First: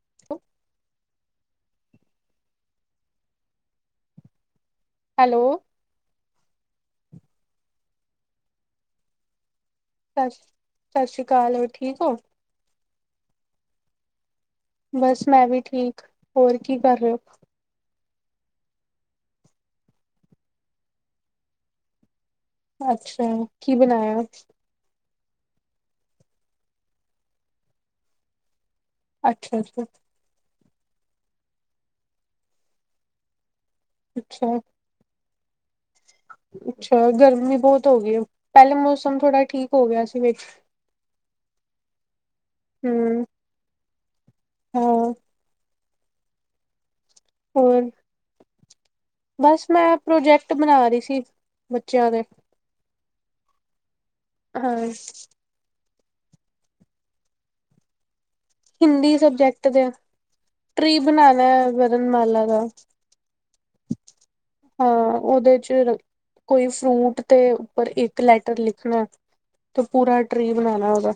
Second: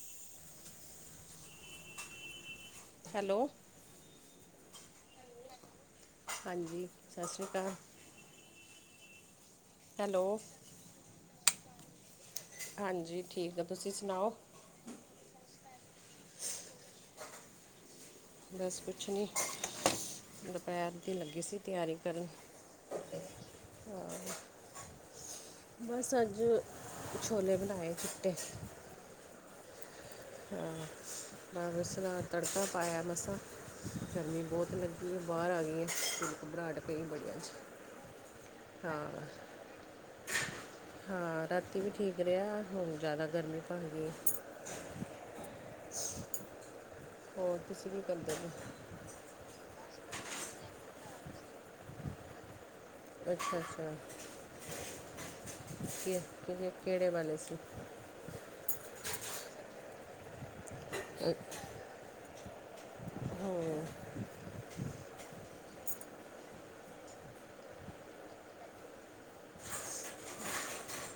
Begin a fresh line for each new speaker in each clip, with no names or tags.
[inaudible]
Hello
hello
ਹਾਂਜੀ ਸਸ਼੍ਰੀ ਅਕਾਲ
ਸਤ,
ਹੈਲੋ
ਸਸ਼੍ਰੀ ਅਕਾਲ ਹੋਰ ਠੀਕ ਓ
ਹਾਂਜੀ, ਠੀਕ ਆ, ਤੁਸੀਂ ਸੁਣਾਓ
ਬਸ ਮੈਂ ਵੀ ਠੀਕ, ਹੋਰ ਕੀ ਕਰ ਰਹੋ
ਬਸ ਕੁਛ ਨੀ, ਦੁਪਹਿਰ ਦੀ ਲੱਗੀ ਸੀ ਤਿਆਰੀ ਕਰਨ
ਆਛਾ, ਕੀ ਬਣਾਇਆ
ਬਸ ਅੱਜ, ਛੋਲੇ ਬਣਾਏ ਚਿੱਟੇ
ਅੱਛਾ- ਅੱਛਾ
ਆਂ, ਮੈਂ ਉਸ ਨਾਲ ਤੜਕਾ ਪਾਇਆ ਮਸਾਂ, ਗਰਮੀ
ਅੱਛਾ
ਬਹੁਤ ਲੱਗ ਜ ਬਾਹਰ ਆ ਗਈ ਘਬਰਾਹਟ
ਅੱਛਾ
ਪਈ ਬੜੀਆਂ 'ਚ
ਗਰਮੀ ਬਹੁਤ ਹੋ ਗਈ ਹੁਣ, ਪਹਿਲੇ ਮੌਸਮ
ਹਾਂ
ਥੋੜਾ ਠੀਕ ਹੋ ਗਿਆ ਸੀ ਵਿਚ
ਹਾਂ, ਰਾਤੀ ਵੀ ਠੀਕ ਰਿਹਾ, ਹੁਣ
ਹਮ
ਜ਼ਿਆਦਾ ਗਰਮੀ ਭਰ ਗਈ
ਹਾਂ
ਹੋਰ, ਤੁਸੀਂ ਕੀ ਕਰਦੇ ਪਏ?
ਬਸ ਮੈਂ ਪ੍ਰੋਜੈਕਟ ਬਣਾ ਰਹੀ ਸੀ, ਬੱਚਿਆਂ ਦੇ।
ਅੱਛਾ, ਅੱਛਾ।
ਹਾਂ
ਕੇ, ਕਿਹਦੇ, ਕੇੜੇ ਵਾਲੇ ਸੀ?
ਹਿੰਦੀ ਸਬਜੈਕਟ ਦੇ, ਟਰੀ
ਅ-
ਬਣਾਣਾ ਵ ਵਰਨਮਾਲਾਂ ਦਾ,
ਹਾਂ
ਹਾਂ ਉਹਦੇ 'ਚ ਰ ਕੋਈ ਫਰੂਟ ਤੇ, ਉੱਪਰ ਇੱਕ ਲੈਟਰ ਲਿਖਣਾ। ਤੇ ਪੂਰਾ ਟਰੀ ਬਣਾਣਾ ਉਹਦਾ।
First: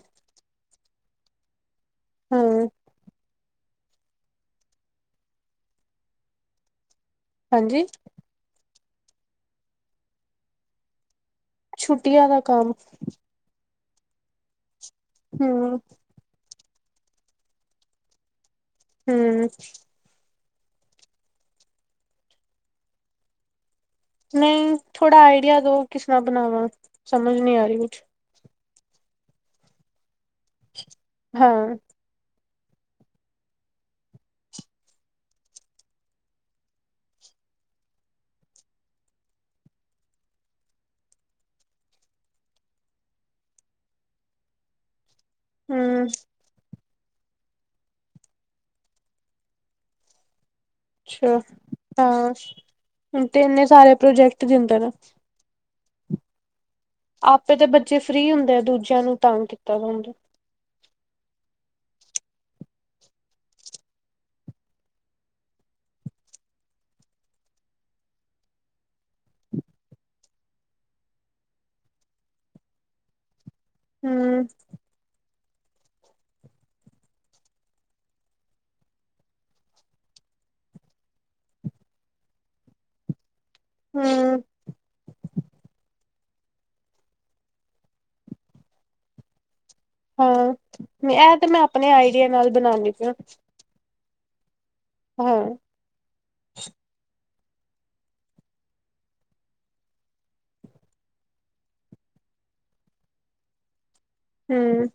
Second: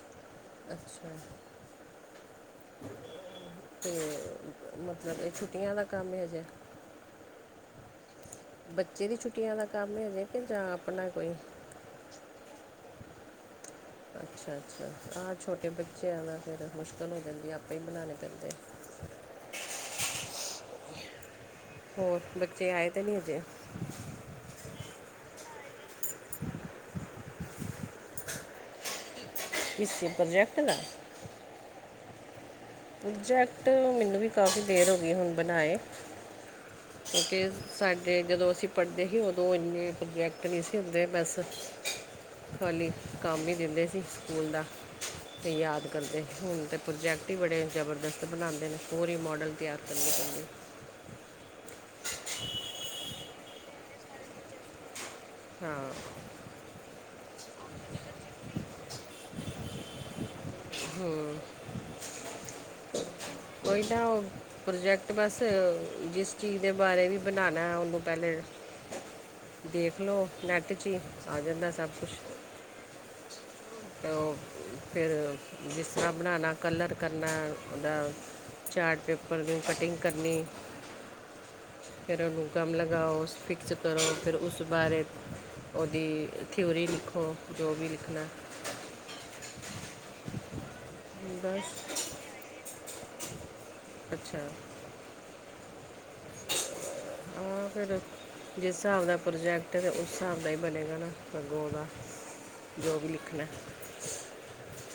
ਅੱਛਾ।
ਹੂੰਮ।
ਤੇ, ਮਤਲਬ ਏ ਛੁੱਟੀਆਂ ਦਾ ਕੰਮ ਏ ਹਜੇ।
ਹਾਂਜੀ।
ਬੱਚੇ ਦੀ ਛੁੱਟੀਆਂ ਦਾ ਕੰਮ ਏ ਹਜੇ ਕੇ, ਜਾਂ ਆਪਣਾ ਕੋਈ?
ਛੁੱਟੀਆਂ ਦਾ ਕੰਮ।
ਅੱਛਾ -ਅੱਛਾ, ਆਹ ਛੋਟੇ
ਹੂੰ
ਬੱਚਿਆ ਦਾ ਫਿਰ, ਮੁਸ਼ਕਿਲ ਹੋ ਜਾਂਦੀ ਏ, ਆਪੇ ਈ ਬਣਾਣੇ ਪੈੰਦੇ
ਹਮ
ਹੋਰ, ਬੱਚੇ ਆਏ ਤੇ ਨੀ ਹਜੇ
ਨਹੀਂ, ਥੋੜ੍ਹਾ ਆਈਡੀਆ ਦੋ, ਕਿਸ ਤਰ੍ਹਾਂ ਬਣਾਵਾਂ, ਸਮਝ ਨੀ ਆ ਰਹੀ ਕੁਛ।
ਕਿਸੀ ਪ੍ਰੋਜੈਕਟ ਦਾ?
ਹਾਂ।
ਪ੍ਰੋਜੈਕਟ, ਮੈਨੂੰ ਵੀ ਕਾਫੀ ਦੇਰ ਹੋ ਗਈ, ਹੁਣ ਬਣਾਏ। ਕਿਉਂਕਿ ਸਾਡੇ ਜਦੋਂ ਅਸੀਂ ਪੜ੍ਹਦੇ ਹੀ, ਓਦੋਂ ਇੰਨੇ ਪ੍ਰੋਬਜੈਕਟ ਨੀ ਸੀ ਹੁੰਦੇ ਬਸ ਖਾਲੀ, ਕੰਮ ਹੀ ਦਿੰਦੇ ਸੀ ਸਕੂਲ ਦਾ, ਤੇ ਯਾਦ
ਹੂੰ
ਕਰਦੇ। ਹੁਣ ਤੇ ਪ੍ਰੋਜੈਕਟ ਈ ਬੜੇ ਜਬਰਦਸਤ ਬਣਾਉਂਦੇ ਨੇ, ਪੂਰੀ ਮੋਡਲ ਤਿਆਰ ਕਰਨੀ ਪੈਂਦੀ ਏ।
ਅੱਛਾ, ਹਾਂ ਹੁਣ ਤੇ ਇੰਨੇ ਸਾਰੇ ਪ੍ਰੋਜੈਕਟ ਦਿੰਦਾ ਨਾ।
ਹਾਂ।
ਆਪੇ ਤੇ ਬੱਚੇ ਫਰੀ ਹੁੰਦੈ ਦੂਜਿਆਂ ਨੂੰ ਤੰਗ ਕੀਤਾ ਵਾ ਹੁੰਦਾ।
ਹਾਂ। ਕੋਈ ਨਾ ਓ ਪ੍ਰੋਜੈਕਟ ਬਸ ਜਿਸ ਚੀਜ਼ ਦੇ ਬਾਰੇ ਵੀ ਬਣਾਣੈ ਉਨੂੰ ਪੈਲੇ ਦੇਖ ਲੋ ਨੈੱਟ ਚ ਈ ਆ ਜਾਂਦੈ ਸਭ ਕੁਸ਼ ਤ ਓ
ਹੂੰ
ਫਿਰ ਜਿਸ ਤਰਾਂ ਬਣਾਣਾ ਕਲਰ ਕਰਨੈ ਉਦਾ ਚਾਟ ਪੇਪਰ ਦੀ ਕਟਿੰਗ ਕਰਨੀ ਫੇਰ ਉਨੂੰ ਗਮ ਲਗਾਓ, ਫਿਕਸ ਕਰੋ ਫੇਰ
ਹੂੰ
ਉਸ ਬਾਰੇ ਉਦੀ ਥਿਊਰੀ ਲਿਖੋ ਜੋ ਵੀ ਲਿਖਣੈ।
ਹਾਂ ਨੇ ਐ ਤੇ ਮੈਂ
ਬਸ
ਆਪਣੇ ਆਈਡੀਏ ਨਾਲ ਬਣਾਣੀ ਪੀ ਆ।
ਅੱਛਾ।
ਹਾਂ।
[inaudible] ਹਾਂ ਫੇਰ ਜਿਸ ਸਾਬ ਦਾ ਪ੍ਰੋਜੈਕਟ ਏ ਤੇ ਉਸ ਸਾਬ ਦਾ ਈ ਬਣੇਗਾ ਨਾ ਅੱਗੋ ਉਦਾ ਜੋ ਵੀ ਲਿਖਣੈ।
ਹੂੰ।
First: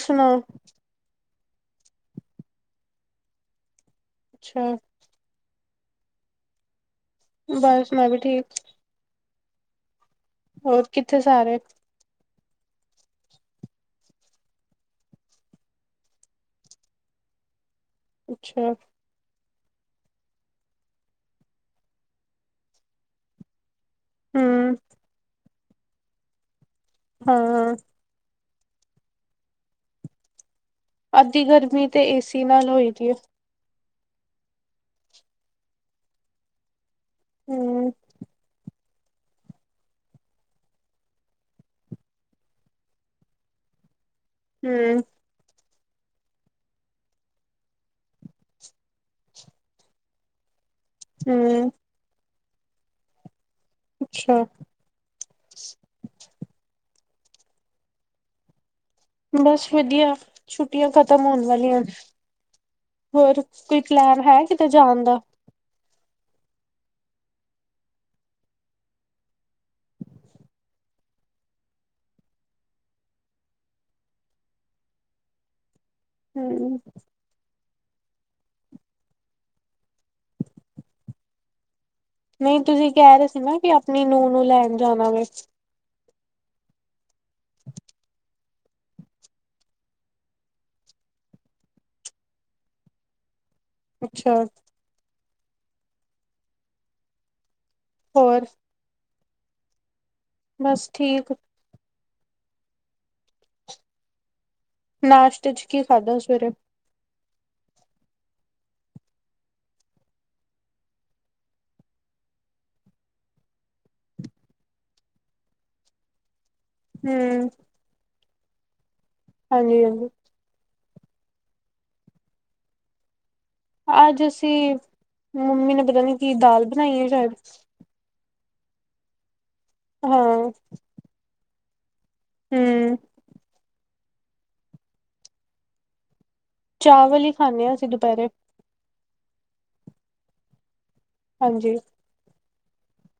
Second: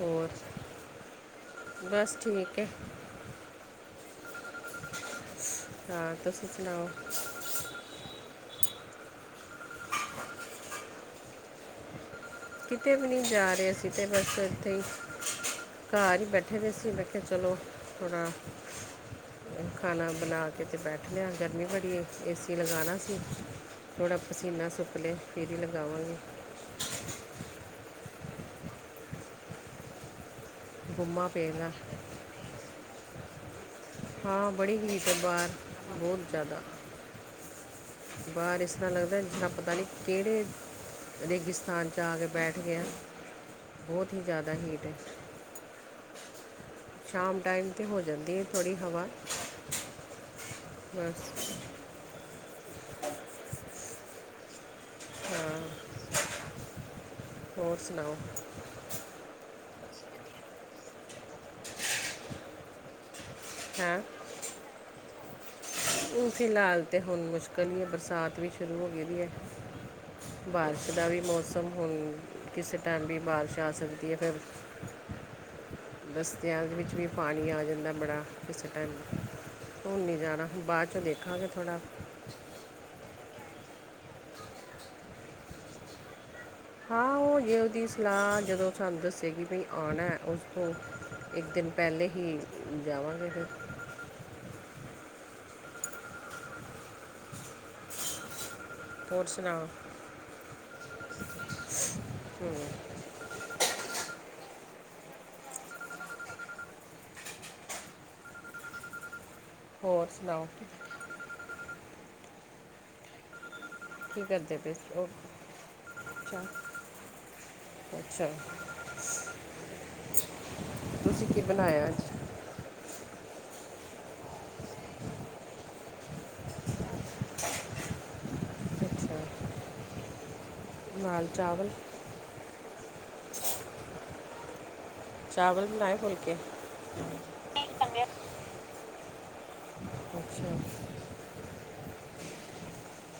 ਹੋਰ, ਬਸ ਠੀਕ ਏ।
ਅੱਛਾ।
ਹਾਂ ਤੁਸੀ ਸੁਣਾਓ?
ਬਸ ਮੈਂ ਵੀ ਠੀਕ। ਹੋਰ ਕਿੱਥੇ ਸਾਰੇ?
ਕਿਤੇ ਵੀ ਨੀ ਜਾ ਰੇ ਅਸੀਂ ਤੇ ਬਸ ਏਥੇ ਈ ਘਾਰ ਈ ਬੈਠੇ ਵੇ ਸੀ ਮੈਂ ਖੇਆ ਚਲੋ ਥੋੜਾ
ਅੱਛਾ
ਖਾਣਾ ਬਣਾ ਕੇ ਤੇ ਬੈਠ ਦੇ ਆ ਗਰਮੀਂ ਬੜੀ ਏ ਸੀ ਲਗਾਣਾ ਸੀ ਥੋੜਾ ਪਸੀਨਾ
ਹੂੰ
ਸੁੱਕ ਲੇ ਫੇਰ ਈ ਲਗਾਵਾਂਗੇ।
ਹਾਂ।
ਗੁੰਮਾ
ਅੱਧੀ
ਪਏਗਾ
ਗਰਮੀ ਤੇ ਏ ਸੀ ਨਾਲ ਹੋਈ ਦੀ ਏ।
ਹਾਂ ਬੜੀ ਹੀਟ ਏ ਬਾਰ ਬੋਤ ਜਿਆਦਾ।
ਹੂੰ।
ਬਾਰ ਇਸ ਤਰ੍ਹਾਂ ਲੱਗਦਾ ਜਿਨਾ ਪਤਾ ਨੀ ਕੇੜੇ ਰੇਗਿਸਤਾਨ 'ਚ ਆ ਕੇ ਬੈਠ ਗੇ ਆ ਬਹੁਤ ਈ ਜਿਆਦਾ ਹੀਟ ਏ।
ਹੂੰ
ਸ਼ਾਮ ਟਾਈਮ 'ਤੇ ਹੋ ਜਾਂਦੀ ਏ ਥੋੜੀ ਹਵਾ। ਹਾਂ।
ਹੂੰ। ਅੱਛਾ।
ਹਾਂ, ਹੋਰ ਸੁਣਾਓ?
ਬਸ ਵਧੀਆ ਛੁੱਟੀਆਂ ਖ਼ਤਮ ਹੋਣ ਵਾਲੀਆਂ। ਹੋਰ ਕੋਈ ਪਲੈਨ ਹੈ ਕਿਤੇ ਜਾਣ ਦਾ?
ਹੁਣ ਫਿਲਹਾਲ ਤੇ ਹੁਣ ਮੁਸ਼ਕਿਲ ਈ ਐ ਬਰਸਾਤ ਵੀ ਸ਼ੁਰੂ ਹੋਗੀ ਦੀ ਐ। ਬਾਰਿਸ਼ ਦਾ ਵੀ ਮੌਸਮ ਹੁਣ ਕਿਸੇ ਟਾਈਮ ਵੀ ਬਾਰਿਸ਼ ਆ ਸਕਦੀ ਏ ਫੇਰ ਬਸ ਤਿਆਗ
ਹੂੰ
ਵਿੱਚ ਵੀ ਪਾਣੀ ਆ ਜਾਂਦੈ ਬੜਾ ਕਿਸੇ ਟਾਈਮ ਹੁਣ ਨੀ ਜਾਣਾ ਬਾਅ ਚੋਂ ਦੇਖਾਂਗੇ ਥੋੜਾ
ਨਈ ਤੁਸੀਂ ਕੈ ਰੇ ਸੀ ਨਾ ਕਿ ਆਪਣੀ ਨੂੰ-ਨੂੰ ਲੈਣ ਜਾਣਾ ਵੇ।
ਹਾਂ ਓ ਜੇ ਉਦੀ ਸਲਾਅ ਜਦੋਂ ਸਾਨੂੰ ਦੱਸੇਗੀ ਬਈ ਆਣੈ ਉਸ ਤੋਂ ਇੱਕ ਦਿਨ ਪੈਲੇ ਹੀ ਜਾਵਾਂਗੇ ਫੇਰ।
ਅੱਛਾ। ਹੋਰ।
ਹੋਰ ਸੁਨਾਓ?
ਬਸ ਠੀਕ।
ਹੂੰ।
ਨਾਸ਼ਤੇ ਚ ਕੀ ਖਾਧਾ ਸਵੇਰੇ?
ਹੋਰ ਸੁਨਾਓ? ਕੀ ਕਰਦੇ ਪਏ ਸੀ? ਓਕ ਛਾ।
ਹੂੰ।
ਅੱਛਾ।
ਹਾਂਜੀ ਹਾਂਜੀ।
ਤੁਸੀ ਕੀ ਬਨਾਆ ਅੱਜ?
ਅੱਜ ਅਸੀ ਮੰਮੀ ਨੇ ਪਤਾ ਨੀ ਕੀ ਦਾਲ ਬਨਾਈ ਹੋਈ ਸ਼ਾਇਦ।
ਅੱਛਾ
ਹਾਂ।
ਨਾਲ ਚਾਵਲ।
ਹੂੰ।
ਚਾਵਲ ਬਨਾਏ ਫੁਲਕੇ।
ਚਾਵਲ ਈ ਖਾਂਨੇ ਆ ਅਸੀ ਦੁਪੇਰੇ।
ਅੱਛਾ ਅੱਛਾ।
ਹਾਂਜੀ।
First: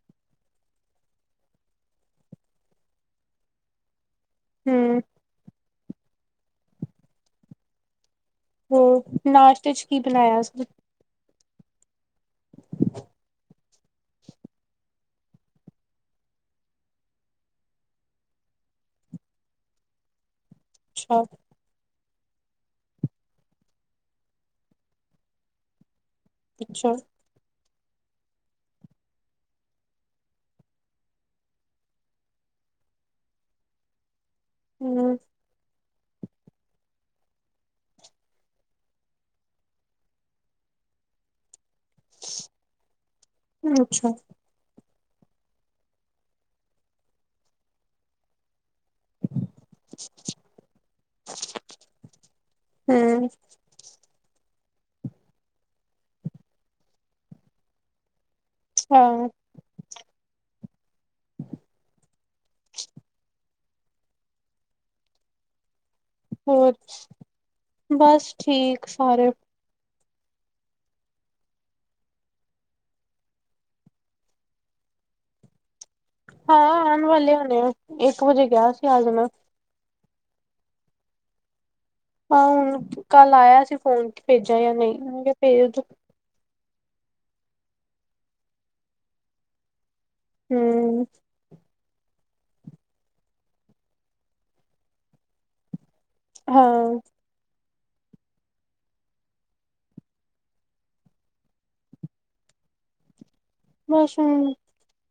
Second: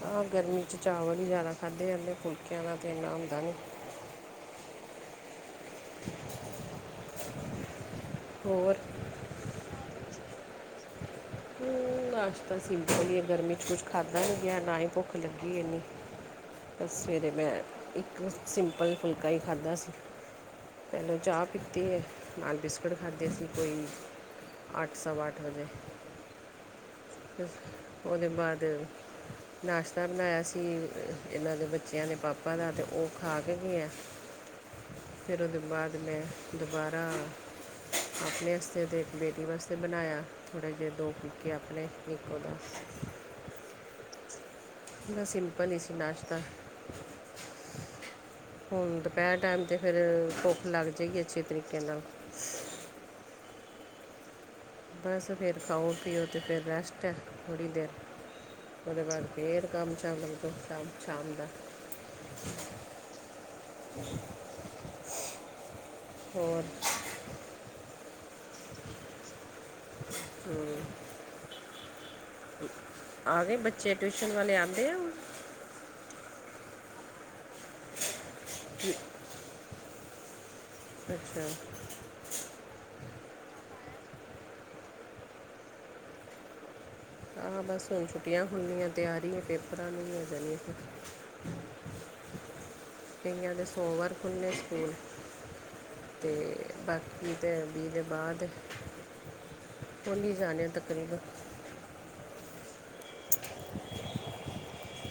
ਹਾਂ ਗਰਮੀ ਚ ਚਾਵਲ ਈ ਜਾਦਾ ਖਾਧੇ ਜਾਂਦੇ ਫੁਲਕਆਂ ਦਾ ਤੇ ਇੰਨਾ ਹੁੰਦਾ ਨੀ।
ਹੂੰ। ਹੋਰ ਨਾਸ਼ਤੇ ਚ ਕੀ ਬਨਾਆ ਸੀ?
ਹਮ, ਨਾਸ਼ਤਾ ਸਿੰਪਲ ਈ ਏ ਗਰਮੀ ਚ ਕੁੱਛ ਖਾਧਾ ਨੀ ਗਆ ਨਾ ਹੀ ਭੁੱਖ ਲੱਗੀ ਐਨੀ। ਬਸ ਸਵੇਰੇ ਮੈਂ ਇੱਕ ਸਿੰਪਲ ਫੁਲਕਾ ਈ ਖਾਧਾ ਸੀ। ਪੇਲੇ
ਅੱਛਾ
ਚਾ ਪੀਤੀ ਏ। ਨਾਲ ਬਿਸਕੁੱਟ ਖਾਧੇ ਸੀ ਕੋਈ ਅੱਠ ਸਵਾ ਅੱਠ ਵਜੇ।
ਅੱਛਾ।
ਓਦੇ ਬਾਦ ਨਾਸ਼ਤਾ ਬਨਾਆ ਸੀ ਐਨਾ ਦੇ ਬੱਚਆਂ ਦੇ ਪਾਪਾ ਦਾ ਤੇ ਓ ਖਾ ਕੇ ਗਆ।
ਹੂੰ।
ਫੇਰ ਓਦੇ ਬਾਦ ਮੈਂ ਦੁਬਾਰਾ ਅਪਨੇ ਅਸਤੇ ਤੇ ਇੱਕ ਬੇਟੀ ਵਾਸਤੇ ਬਨਾਆ ਥੋੜੇ ਜੇ ਦੋ ਕੀਕੇ ਅਪਨੇ ਤੇ ਇੱਕ ਓਦਾ।
ਅੱਛਾ।
ਬਸ ਸਿੰਪਲ ਈ ਸੀ ਨਾਸ਼ਤਾ ਹੁਨ ਦੁਪੇਰ ਟੈਮ ਤੇ ਫਿਰ ਭੁੱਖ ਲੱਗ ਜੇਗਿ ਅੱਛੇ ਤਰੀਕੇ ਨਾਲ।
ਹੇ
ਬਸ ਫੇਰ ਖਾਓ ਪੀਓ ਤੇ ਫੇਰ ਰੈਸਟ ਐ ਥੋੜੀ ਦੇਰ
ਅੱਛਾ
ਓਦੇ ਬਾਦ ਫੇਰ ਕੰਮ ਚਾਲੂ [unintelligible] ਸ਼ਾਮ ਦਾ। [inaudible]
ਹੋਚ ਬਸ ਠੀਕ ਸਾਰੇ।
ਹੂੰ। ਆ ਗੇ ਬੱਚੇ ਟਿਊਸ਼ਨ ਵਾਲੇ ਆਂਦੇ ਆ ਹੁਨ?
ਹਾਂ ਆਨ ਵਾਲੇ ਹੋਨੇ ਆ ਇੱਕ ਵਜੇ ਕਯਾ ਸੀ ਆ ਜਾਨਾ।
ਅੱਛਾ।
ਹਾਂ ਹੁਨ ਕੱਲ ਆਏਆ ਸੀਂ ਫੋਨ ਭੇਜਾ ਯਾਂ ਨਈਂ ਮੈਂ ਕੇਆ ਭੇਜ ਦੋ।
ਹਾਂ ਬਸ ਹੁਨ ਛੁੱਟੀਆਂ ਹੁੰਦੀਆਂ ਤਿਆਰੀ ਆ ਪੇਪਰਾਂ ਨੂੰ ਹੋ ਜਾਂਨੀ ਆ ਫੇ
ਹਮ
ਕਈਆਂ ਦੇ ਸੋਮਵਾਰ ਖੁੱਲ੍ਹੇ ਸਕੂਲ ਤੇ
ਹਾਂ
ਬਾਕੀ ਤੇ ਦੇ ਬਾਅਦ ਖੁੱਲੀ ਜਾਨੇ ਐ ਤਕਰੀਬਨ
ਬਸ ਹੁਨ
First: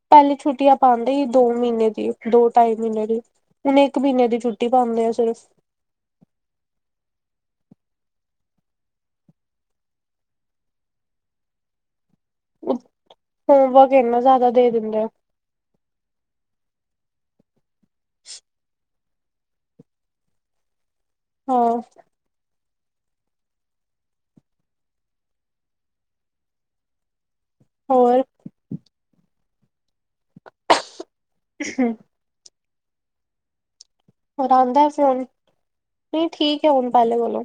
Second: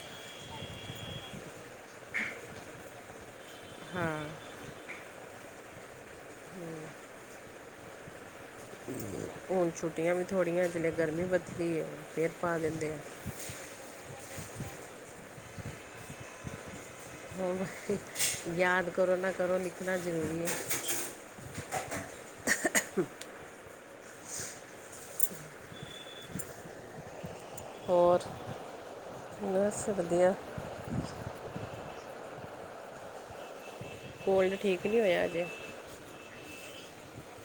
ਪੈਲੇ ਛੁੱਟੀਆਂ ਪਾਂਦੇ ਸੀ ਦੋ ਮੀਨੇ ਦੀ ਦੋ ਢਾਈ ਮੀਨੇ ਦੀ ਹੁਨ ਇੱਕ
ਹਾਂ
ਮੀਨੇ ਦੀ ਛੁੱਟੀ ਪਾਂਦੇ ਆ ਸਿਰਫ
ਹੁਣ ਛੁੱਟੀਆਂ ਵੀ ਥੋੜੀਐ ਜਿੰਨੇ ਗਰਮੀ ਵਧਦੀ ਐ ਫਿਰ ਪਾ ਦਿੰਦੇ ਆ।
ਹੋਮਵਰਕ ਇੰਨਾ ਜ਼ਾਅਦਾ ਦੇ ਦਿੰਦੇ ਐ।
ਹੂੰ ਯਾਦ ਕਰੋ ਨਾ ਕਰੋ ਲਿਖਨਾ ਜ਼ਰੂਰੀ ਐ।
ਹਾਂ।
ਹੋਰ ਬਸ ਵਦੀਆ।
[inaudible] ਹੋਰ
ਕੋਲਡ
ਆਂਦਾ
ਠੀਕ
ਐ
ਨਹੀਂ
ਫੋਨ
ਹੋਇਆ ਅਜੇ
ਨਈਂ ਠੀਕ ਐ ਹੁਨ ਪੈਲੇ ਕੋਲੋਂ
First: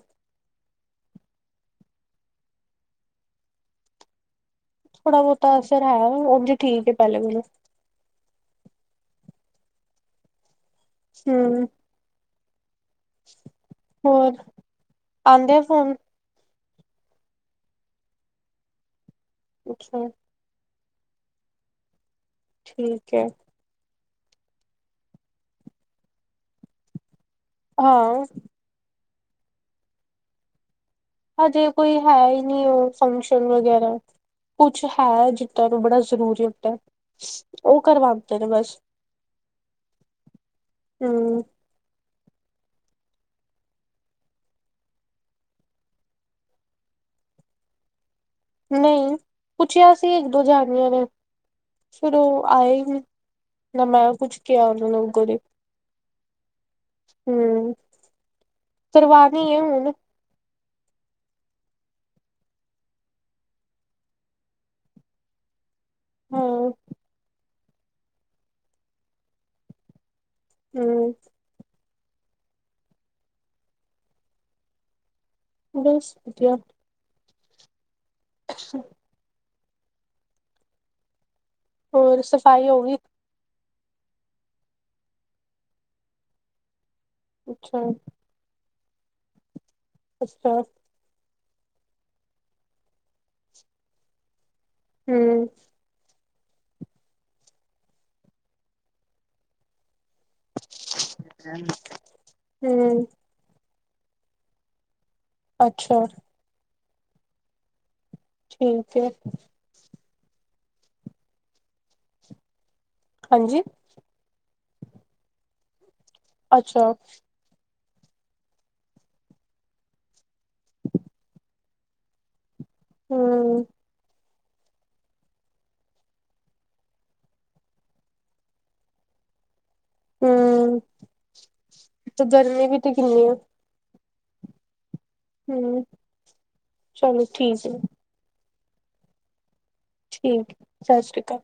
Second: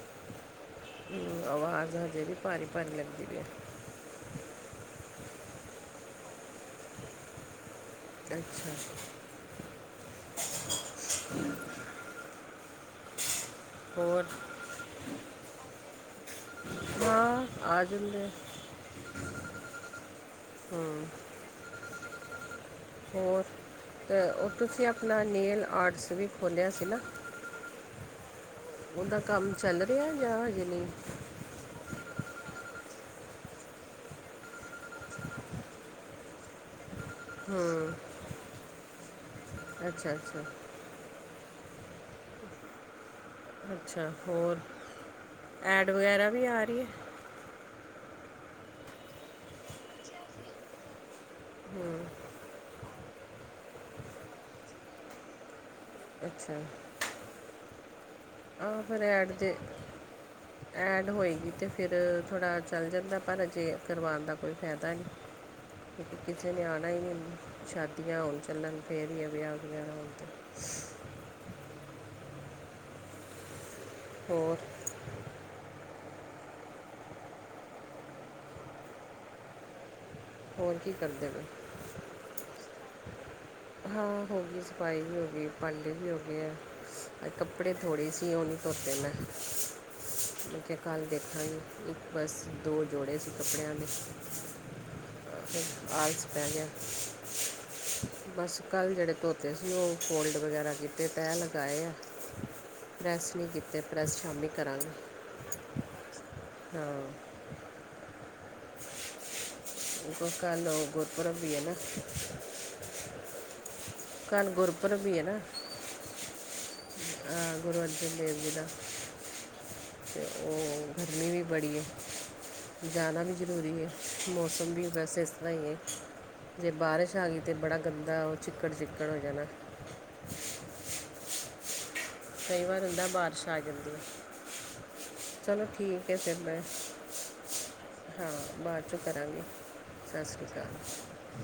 ਆਵਾਜ਼ ਹਜੇ ਵੀ ਭਾਰੀ-ਭਾਰੀ ਲੱਗਦੀ ਪਈ ਆ।
ਥੋੜਾ ਬੋਤਾ ਅਸਰ ਹੈ ਉਂਜ ਠੀਕ ਐ ਪੈਲੇ ਨਾਲੋਂ
ਅੱਛਾ।
ਹੂੰ। ਹੋਰ ਆਂਦੇ ਐ ਫੋਨ।
ਹਾਂ। ਆ ਜਾਂਦੇ ਐ।
ਅੱਛਾ।
ਹਮ
ਠੀਕ ਐ।
ਓ ਤੁਸੀਂ ਆਪਨਾ ਨੇਲ ਆਰਟਸ ਵੀ ਖੋਲੇਆ ਸੀ ਨਾ।
ਹਾਂ।
ਓਦਾ ਕੰਮ ਚੱਲ ਰਿਆ ਯਾ ਹਜੇ ਨਈਂ।
ਹਜੇ ਕੋਈ ਹੈ ਈ ਨੀ ਓ ਫੰਕਸ਼ਨ ਵਗੈਰਾ। ਕੁਛ ਹੈ ਜਿੱਦਾਂ ਨੂੰ ਬੜਾ ਜ਼ਰੂਰੀ ਹੁੰਦੇ। ਓ ਕਰਵਾਦੇ ਨੇ ਬਸ
ਅੱਛਾ-ਅੱਛਾ।
ਹੂੰ।
ਅੱਛਾ ਹੋਰ ਐਡ ਵਗੈਰਾ ਵੀ ਆ ਰੀ ਐ।
ਨਈਂ ਪੁੱਛੇਆ ਸੀ ਇੱਕ ਦੋ ਜਾਨੀਆਂ ਨੇ। ਫਿਰ ਓ ਆਏ ਈ ਨੀ ਨਾ ਮੈਂ ਕੁੱਛ ਕਿਆ ਓਨਾਂ ਲੋਕੋ ਦੇ
ਅੱਛਾ।
ਹੂੰ
ਆ ਫਿਰ ਐਡ
ਕਰਵਾਨੀ
ਜੇ
ਐ ਹੁਨ।
ਐਡ ਹੋਏਗੀ ਤੇ ਫਿਰ ਥੋੜਾ ਚੱਲ ਜਾਂਦਾ ਪਰ ਅਜੇ ਕਰਵਾਨ ਦਾ ਕੋਈ ਫੈਦਾ ਨੀ। [inaudible] ਕਿਸੇ ਨੇ
ਹਾਂ
ਆਨਾ ਈ ਨੀ ਸ਼ਾਦੀਆਂ ਹੋਨ ਚੱਲਨ ਫਿਰ ਈ ਏ ਵਿਆ ਵਗੈਰਾ।
ਹੂੰ।
ਹੋਰ?
ਬਸ ਵਦੀਆ। ਅੱਛਾ।
ਹੋਰ ਕੀ ਕਰਦੇ ਪੇ ਓ?
ਹੋਰ ਸਫਾਈ ਹੋਗੀ?
ਹਾਂ ਹੋ ਗਈ ਸਫਾਈ ਵੀ ਹੋ ਗਈ ਭਾਂਡੇ ਵੀ ਹੋ ਗਏ ਆ ਤੇ ਕੱਪੜੇ
ਅੱਛਾ
ਥੋੜੇ ਸੀ। ਕਿ ਓ ਨਈ ਧੋਤੇ ਮੈ,
ਅੱਛਾ
ਕਿਓਕੇ ਕੱਲ੍ਹ ਦੇਖਾਂਗੀ ਇੱਕ ਬਸ ਦੋ ਜੋੜੇ ਸੀ ਕੱਪੜੇਆਂ ਦੇ।
ਹੂੰ
ਆਲਸ ਪੈ ਗੇਆ ਬਸ ਕੱਲ ਜੇੜੇ ਧੋਤੇ ਸੀ ਓ ਫੋਲਡ ਵਗੈਰਾ ਕੀਤੇ ਤੈਅ ਲਗਾਏ ਆ,
ਹਮ
ਪ੍ਰੈੱਸ ਨਈ ਕੀਤੇ ਪ੍ਰੈੱਸ ਸ਼ਾਮੀ ਕਰਾਂਗੀ।
ਅੱਛਾ।
ਹਾਂ।
ਠੀਕ ਏ।
ਇੱਕ ਓ ਕੱਲ ਓ ਗੁਰਪੂਰਬ ਵੀ ਐ ਨਾ।
ਹਾਂਜੀ?
ਕੱਲ ਗੁਰਪੂਰਬ ਵੀ ਐ ਨਾ।
ਅੱਛਾ।
ਅ ਗੁਰ ਅਰਜਨ ਦੇਵ ਜੀ ਦਾ। ਤੇ ਓ ਗਰਮੀ ਵੀ ਬੜੀ ਐ, ਜਾਣਾ ਵੀ
ਹਮ
ਜ਼ਰੂਰੀ ਐ। ਮੌਸਮ ਵੀ ਵੈਸੇ ਇਸ ਤਰ੍ਹਾਂ ਈ ਐ। ਜੇ ਬਾਰਿਸ਼ ਆ ਗਈ ਤਾਂ ਬੜਾ ਗੰਦਾ ਓ ਚਿੱਕੜ -ਚਿੱਕੜ ਹੋ ਜਾਣਾ।
ਹੂੰ, ਤੇ
ਕਈ
ਗਰਮੀ ਵੀ
ਵਾਰ
ਤੇ
ਹੁੰਦਾ
ਕਿੰਨੀ ਆ।
ਬਾਰਿਸ਼ ਆ ਜਾਂਦੀਆ, ਚਲੋ
ਹੂੰ
ਠੀਕ ਐ ਫੇਰ ਮੈਂ
ਚਲੋ ਠੀਕ ਐ,
ਹਾਂ, ਬਾਚੋਂ ਕਰਾਂਗੇ। ਸਤਿ ਸ਼੍ਰੀ
ਠੀਕ ਐ
ਅਕਾਲ
ਸਤਿ ਸ਼੍ਰੀ ਅਕਾਲ।